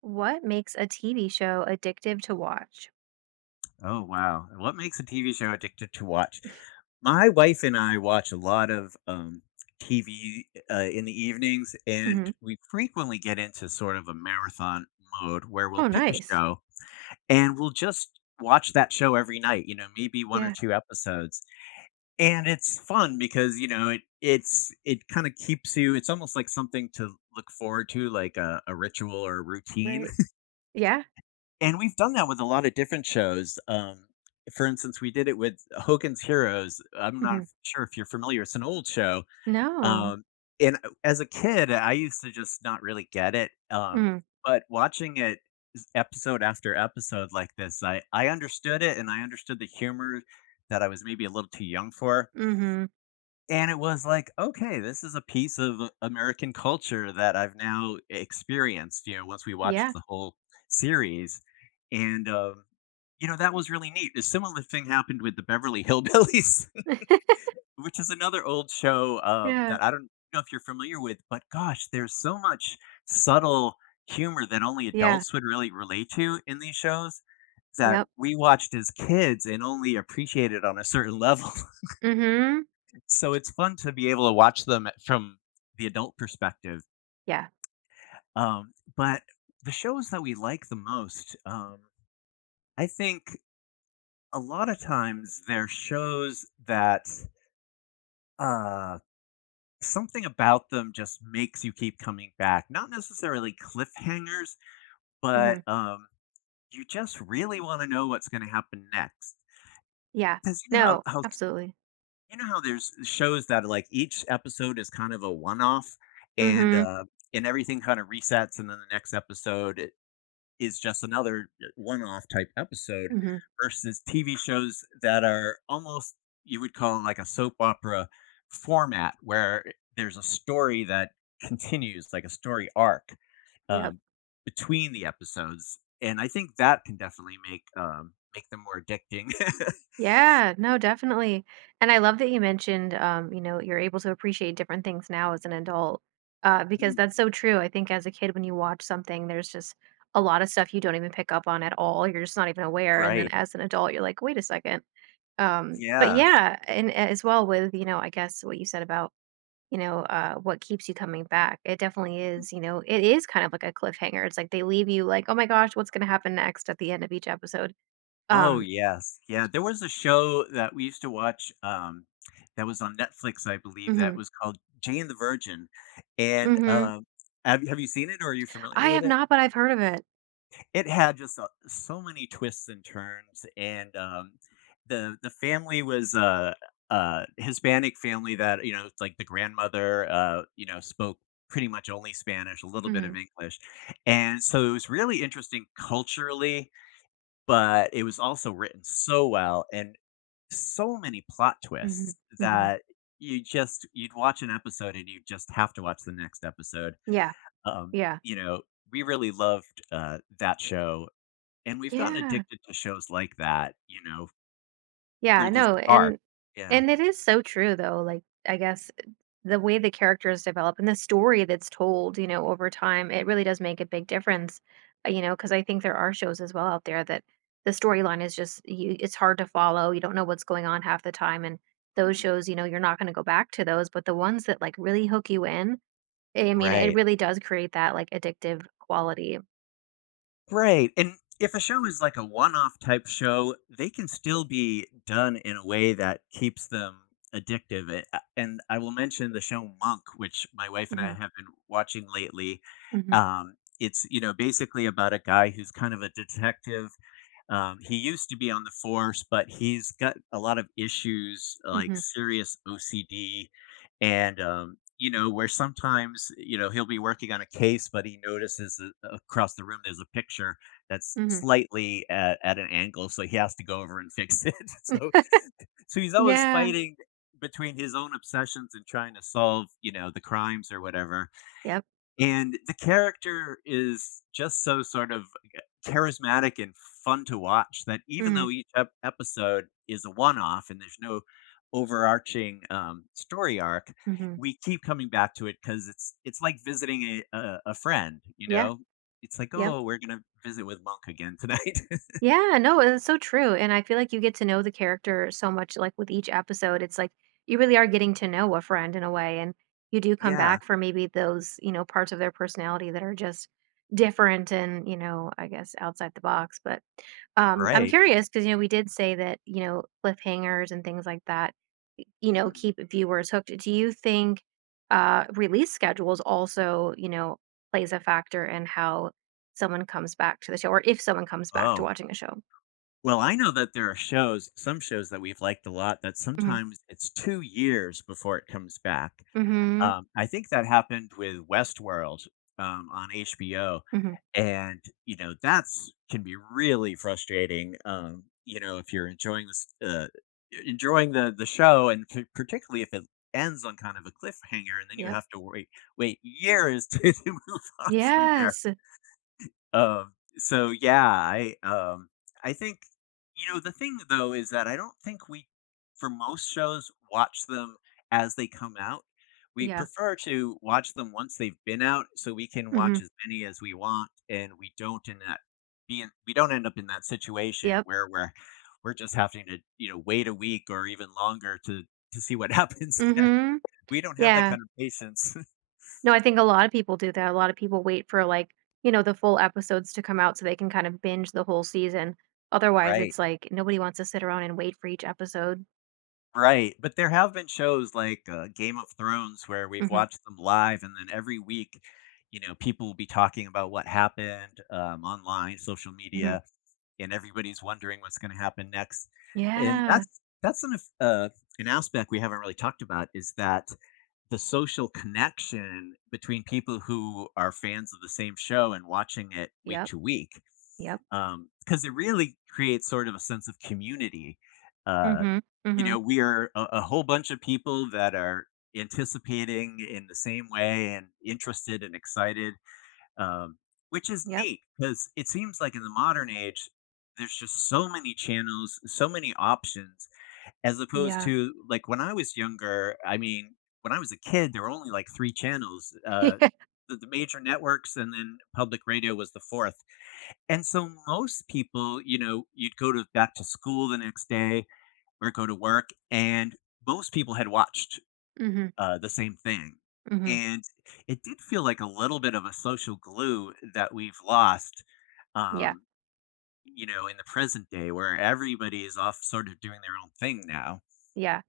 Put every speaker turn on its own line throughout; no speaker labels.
What makes a TV show addictive to watch?
Oh, wow. What makes a TV show addictive to watch? My wife and I watch a lot of TV in the evenings, and
Mhm.
we frequently get into sort of a marathon mode where we'll
Oh,
pick a
nice.
show and we'll just watch that show every night, you know, maybe one or
Yeah,
two episodes. And it's fun because, it kind of keeps you. It's almost like something to look forward to, like a ritual or a routine.
right. Yeah?
And we've done that with a lot of different shows. For instance, we did it with Hogan's Heroes. I'm not
Mhm.
sure if you're familiar. It's an old show.
No.
Um, and as a kid, I used to just not really get it.
Mm.
But watching it episode after episode like this, I understood it, and I understood the humor that I was maybe a little too young for.
Mhm.
And it was like, okay, this is a piece of American culture that I've now experienced, once we watched
Yeah.
the whole series. And, um, that was really neat. A similar thing happened with the Beverly Hillbillies, which is another old show
Yeah.
that I don't know if you're familiar with, but gosh, there's so much subtle humor that only
Yeah.
adults would really relate to in these shows that
Yep.
we watched as kids and only appreciated on a certain level,
Mhm.
so it's fun to be able to watch them from the adult perspective.
Yeah.
But the shows that we like the most, I think a lot of times they're shows that uh, something about them just makes you keep coming back. Not necessarily cliffhangers, but
Mhm.
you just really want to know what's going to happen next.
Yeah.
Because you know
No,
how
absolutely.
You know how there's shows that, like, each episode is kind of a one-off and,
Mhm.
uh, and everything kinda resets, and then the is just another one-off type episode,
Mhm.
versus TV shows that are almost, you would call, like a soap opera format, where there's a story that continues, like a story arc,
Yep.
um, between the episodes, and I think that can definitely make, make them more addicting.
Yeah, no, definitely. And I love that you mentioned, you know, you're able to appreciate different things now as an adult, because
Mm.
that's so true. I think as a kid, when you watch something, there's just a lot of stuff you don't even pick up on at all. You're just not even aware. And then
Right.
as an adult, you're like, wait a second. But
Yeah.
yeah, and as well with, you know, I guess what you said about, you know, what keeps you coming back. It definitely is, you know, it is kind of like a cliffhanger. It's like they leave you like, oh my gosh, what's going to happen next at the end of each episode.
Oh,
Um,
yes. Yeah, there was a show that we used to watch, that was on Netflix, I believe, that
hmm,
was called Jane the Virgin, and,
hmm.
um, have you seen it or are you familiar
I
with
have
it?
not, but I've heard of it.
It had just, so many twists and turns, and, the family was a Hispanic family that, you know, it's like the grandmother, you know, spoke pretty much only Spanish, a little bit of
Mhm,
English, and so it was really interesting culturally, but it was also written so well, and so many plot
mhm,
twists
mhm.
that you'd watch an episode and you just have to watch the next episode.
Yeah, yeah,
You know, we really loved that show, and we've gotten
yeah,
addicted to shows like that. You know,
yeah,
where there's an
no,
arc.
and
Yeah.
and it is so true though, like, I guess the way the characters develop and the story that's told, you know, over time, it really does make a big difference, you know, because I think there are shows as well out there that the storyline is just you it's hard to follow, you don't know what's going on half the time, and those
Mm.
shows, you know, you're not gonna go back to those, but the ones that, like, really hook you in, I mean, it
Right.
really does create that, like, addictive quality.
Right, and if a show is like a one-off type show, they can still be done in a way that keeps them addictive, a and I will mention the show Monk, which my wife and I
Mhm,
have been watching lately.
mhm.
It's, you know, basically about a guy who's kind of a detective. He used to be on the force, but he's got a lot of issues, like
Mhm,
serious OCD, and you know, where sometimes, you know, he'll be working on a case, but he notices that across the room there's a picture that's
mhm.
slightly at an angle, so he has to go over and fix it. So so he's always
Yeah,
fighting between his own obsessions and trying to solve, you know, the crimes or whatever,
yep.
and the character is just so sort of uh, charismatic and fun to watch, that even
Mhm,
though episode is a one off and there's no overarching story arc,
mhm.
we keep coming back to it because it's like visiting a friend, you
Yeah,
know? It's like,
yep.
oh, we're going to visit with Monk again tonight.
Yeah, no, it's so true, and I feel like you get to know the character so much, like, with each episode, it's like, you really are
Mm,
getting to know a friend in a way, and you do come
yeah,
back for maybe those, you know, parts of their personality that are just different and, you know, I guess outside the box, but, I'm curious
right.
curious because you know, we did say that, you know, cliffhangers and things like that you know,
Mm,
keep viewers hooked. Do you think release schedules also, you know, plays a factor in how someone comes back to the show, or if someone comes back to
oh,
watching a show?
well, I know that there are shows, some shows that we've liked a lot, that
Hmm,
sometimes it's 2 years before it comes back.
hmm,
I think that happened with Westworld, on HBO,
hmm.
and, you know, that's can be really frustrating, you know, if you're enjoying this, e enjoying the show, and p particularly if it ends on kind of a cliffhanger and then you
Yep.
have to wait years to move on from there.
Yes.
So yeah, I think, you know, the thing though is that I don't think we, for most shows, watch them as they come out. We
Yeah.
prefer to watch them once they've been out, so we can
Hmm.
watch as many as we want, and we don't, in that we don't end up in that situation
Yep.
where we're just having to, you know, wait a week or even longer to see what happens next.
Hmm.
We don't have that
Yeah.
kind of patience.
No, I think a lot of people do that. A lot of people wait for like, you know, the full episodes to come out so they can kind of binge the whole season. Otherwise,
Right.
it's like nobody wants to sit around and wait for each episode.
Right, but there have been shows like, Game of Thrones where we've
Hmm,
watched them live, and then every week, you know, people will be talking about what happened, online, social
hmm.
media, and everybody's wondering what's gonna happen next, and
Yeah.
that's an aspect we haven't really talked about, is that the social connection between people who are fans of the same show and watching it week
Yep.
to week.
Yep.
Because it really creates sort of a sense of community. Uh,
Mhm,
you
mhm.
know, we are a whole bunch of people that are anticipating in the same way and interested and excited, um, which is
Yep.
neat. Because it seems like in the modern age, there's just so many channels, so many options, as opposed
Yeah.
to, like, when I was younger, I mean, when I was a kid, there were only, like, 3 channels, the major networks, and then public radio was the 4th. And so most people, you know, you'd go to back to school the next day or go to work, and most people had watched
Mhm,
the same thing.
mhm.
And it did feel like a little bit of a social glue that we've lost,
Yeah,
um, you know, in the present day where everybody is off sort of doing their own thing now.
yeah.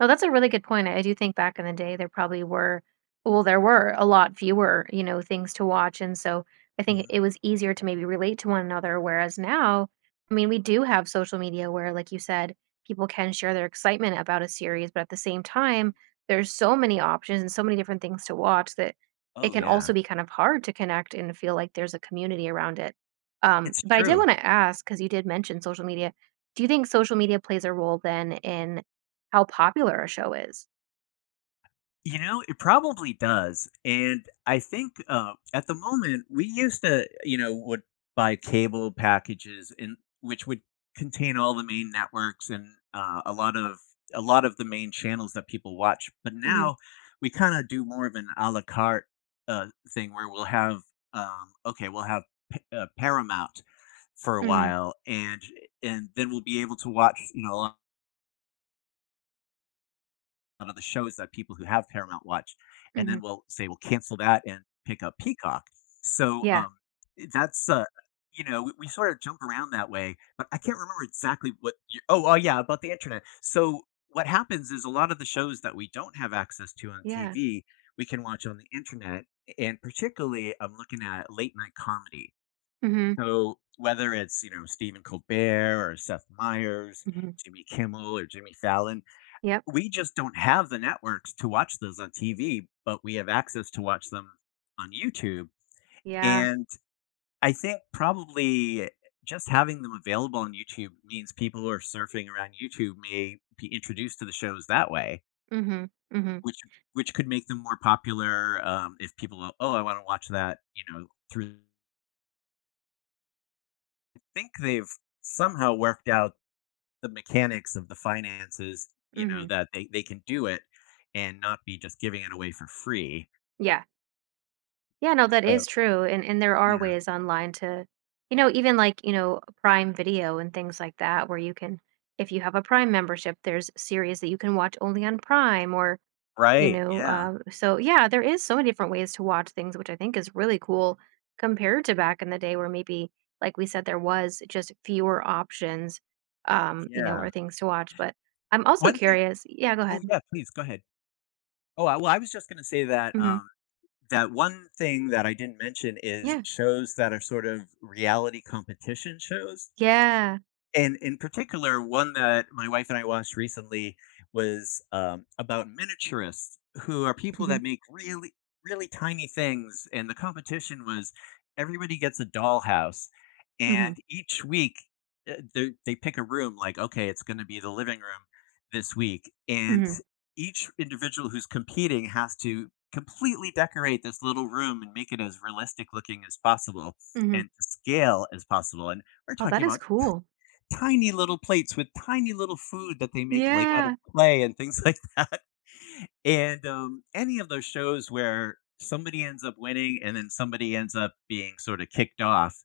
No, that's a really good point. I do think back in the day there probably were well, there were a lot fewer, you know, things to watch, and so I think
Mhm.
it was easier to maybe relate to one another, whereas now, I mean, we do have social media where, like you said, people can share their excitement about a series, but at the same time, there's so many options and so many different things to watch that it
Oh,
can
yeah.
also be kind of hard to connect and feel like there's a community around it.
It's
But I did
true.
want to ask, because you did mention social media, do you think social media plays a role then in how popular a show is.
You know, it probably does, and I think, at the moment, we used to, you know, would buy cable packages, and which would contain all the main networks and, uh, a lot of a lot of the main channels that people watch, but
Mhm,
now we kinda do more of an à la carte, thing where we'll have, okay, we'll have Pa Paramount for a
mhm,
while, and then we'll be able to watch, you know, of the shows that people who have Paramount watch, and
mhm.
then we'll say we'll cancel that and pick up Peacock. So,
Yeah,
that's, you know, we sort of jump around that way, but I can't remember exactly what you, oh, oh, yeah, about the internet. So what happens is a lot of the shows that we don't have access to on
yeah.
TV, we can watch on the internet, and particularly I'm looking at late night comedy.
Mhm,
So whether it's, you know, Stephen Colbert or Seth Meyers,
mhm.
Jimmy Kimmel or Jimmy Fallon,
Yep.
we just don't have the networks to watch those on TV, but we have access to watch them on YouTube,
Yeah.
and I think probably just having them available on YouTube means people who are surfing around YouTube may be introduced to the shows that way,
Mhm, mhm,
which which could make them more popular, if people are, "Oh, I wanna watch that," you know, through I think they've somehow worked out the mechanics of the finances, you know,
mhm.
that they can do it and not be just giving it away for free,
Yeah. Yeah, no, that
so.
is true, and there are
Yeah,
ways online to you know, even like, you know, Prime Video and things like that where you can if you have a Prime membership, there's series that you can watch only on Prime or, you
right,
know,
yeah,
so yeah, there is so many different ways to watch things, which I think is really cool compared to back in the day where maybe, like we said, there was just fewer options, you know,
yeah.
or things to watch. But I'm also
One thing,
curious. Yeah, go
oh,
ahead.
yeah, please, go ahead. I was just gonna say that,
Hmm.
that one thing that I didn't mention is
Yeah.
shows that are sort of reality competition shows.
Yeah.
And in particular, one that my wife and I watched recently was about miniaturists, who are people
Hmm,
that make really, really tiny things. And the competition was everybody gets a dollhouse, and
hmm,
each week they pick a room. Like, okay, it's going to be the living room this week, and
hmm,
each individual who's competing has to completely decorate this little room and make it as realistic looking as possible
hmm.
and to scale as possible. And we're
Oh,
talking
that is
about
cool.
tiny little plates with tiny little food that they make, like, out of
Yeah.
clay and things like that, and, any of those shows where somebody ends up winning and then somebody ends up being sorta kicked off,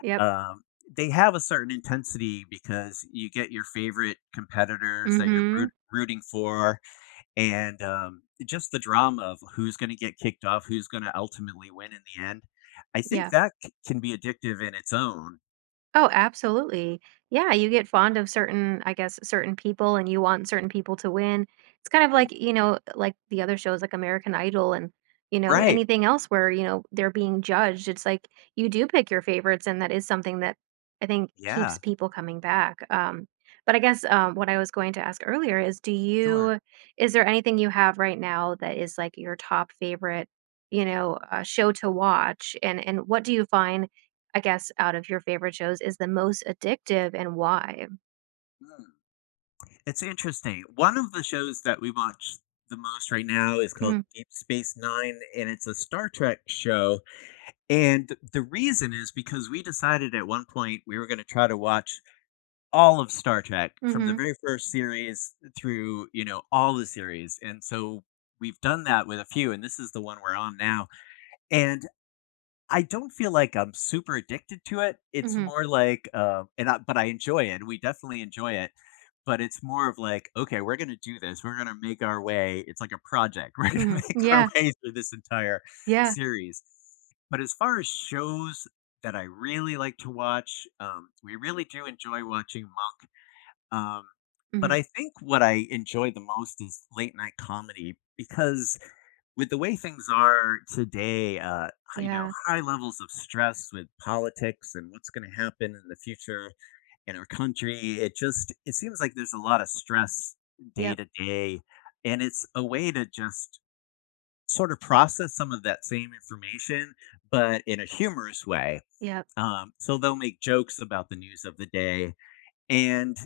Yep.
um, they have a certain intensity because you get your favorite competitors that you're
Mhm.
rooting for, and, just the drama of who's gonna get kicked off, who's gonna ultimately win in the end. I think
Yeah.
that c can be addictive in its own.
Oh, absolutely. Yeah, you get fond of certain, I guess, certain people and you want certain people to win. It's kind of
Mm,
like, you know, like the other shows like American Idol and, you know,
right.
anything else where, you know, they're being judged. It's like you do pick your favorites and that is something that I think
Yeah,
keeps people coming back. But I guess what I was going to ask earlier is do
sure.
you, is there anything you have right now that is like your top favorite, you know, show to watch? And what do you find I guess, out of your favorite shows is the most addictive and why?
Mm. It's interesting. One of the shows that we watch the most right now is called
Mhm,
Deep Space Nine, and it's a Star Trek show. And the reason is because we decided at one point we were going to try to watch all of Star Trek from the
mhm,
very first series through, you know, all the series. And so we've done that with a few, and this is the one we're on now. And I don't feel like I'm super addicted to it. It's
mhm,
more like, but I enjoy it. We definitely enjoy it. But it's more of like, okay, we're going to do this. We're going to make our way. It's like a project. We're going to
mhm.
make our
Yeah,
way through this entire
yeah,
series. But as far as shows that I really like to watch, we really do enjoy watching Monk. Um, but
mhm,
I think what I enjoy the most is late night comedy, because with the way things are today, you know,
yeah,
high levels of stress with politics and what's going to happen in the future in our country, it just, it seems like there's a lot of stress day
yep,
to day, and it's a way to just sort of process some of that same information, but in a humorous way.
yep,
So they'll make jokes about the news of the day, and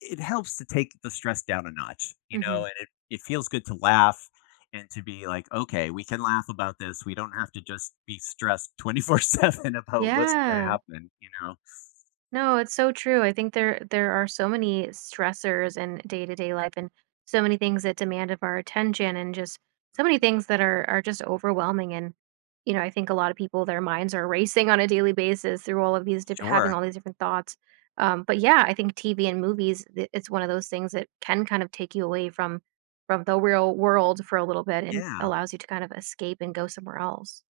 it helps to take the stress down a notch, you know,
mhm.
and it feels good to laugh and to be like, okay, we can laugh about this. We don't have to just be stressed 24 7 about what's going to
Yeah.
happen, you know?
No, it's so true. I think there are so many stressors in day-to-day life and so many things that demand of our attention and just so many
Mm.
things that are just overwhelming and you know, I think a lot of people their minds are racing on a daily basis through all of these having
Sure.
all these different thoughts. But yeah, I think TV and movies it's one of those things that can kind of take you away from the real world for a little bit and
Yeah.
allows you to kind of escape and go somewhere else.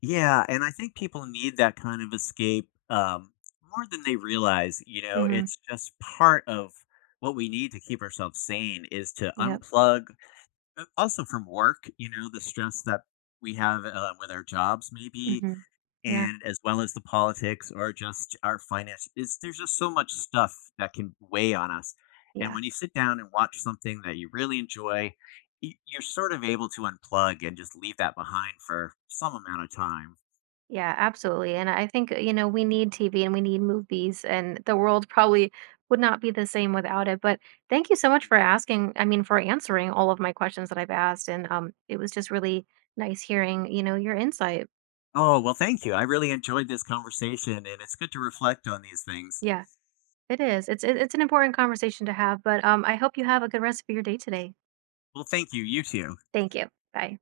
Yeah. And I think people need that kind of escape, more than they realize, you know,
Mhm.
it's just part of what we need to keep ourselves sane, is to
Yep.
unplug, also from work, you know, the stress that we have with our jobs, maybe,
Mhm. Yeah.
and as well as the politics, or just our finance, is there's just so much stuff that can weigh on us, and
Yeah.
when you sit down and watch something that you really enjoy, you're sort of able to unplug and just leave that behind for some amount of time.
Yeah, absolutely. And I think, you know, we need TV and we need movies, and the world probably would not be the same without it. But thank you so much for asking, I mean, for answering all of my questions that I've asked. And it was just really nice hearing, you know, your insight.
Oh, well, thank you. I really enjoyed this conversation, and it's good to reflect on these things.
Yeah, it is. It's it's an important conversation to have, but I hope you have a good rest of your day today.
Well, thank you, you too.
Thank you. Bye.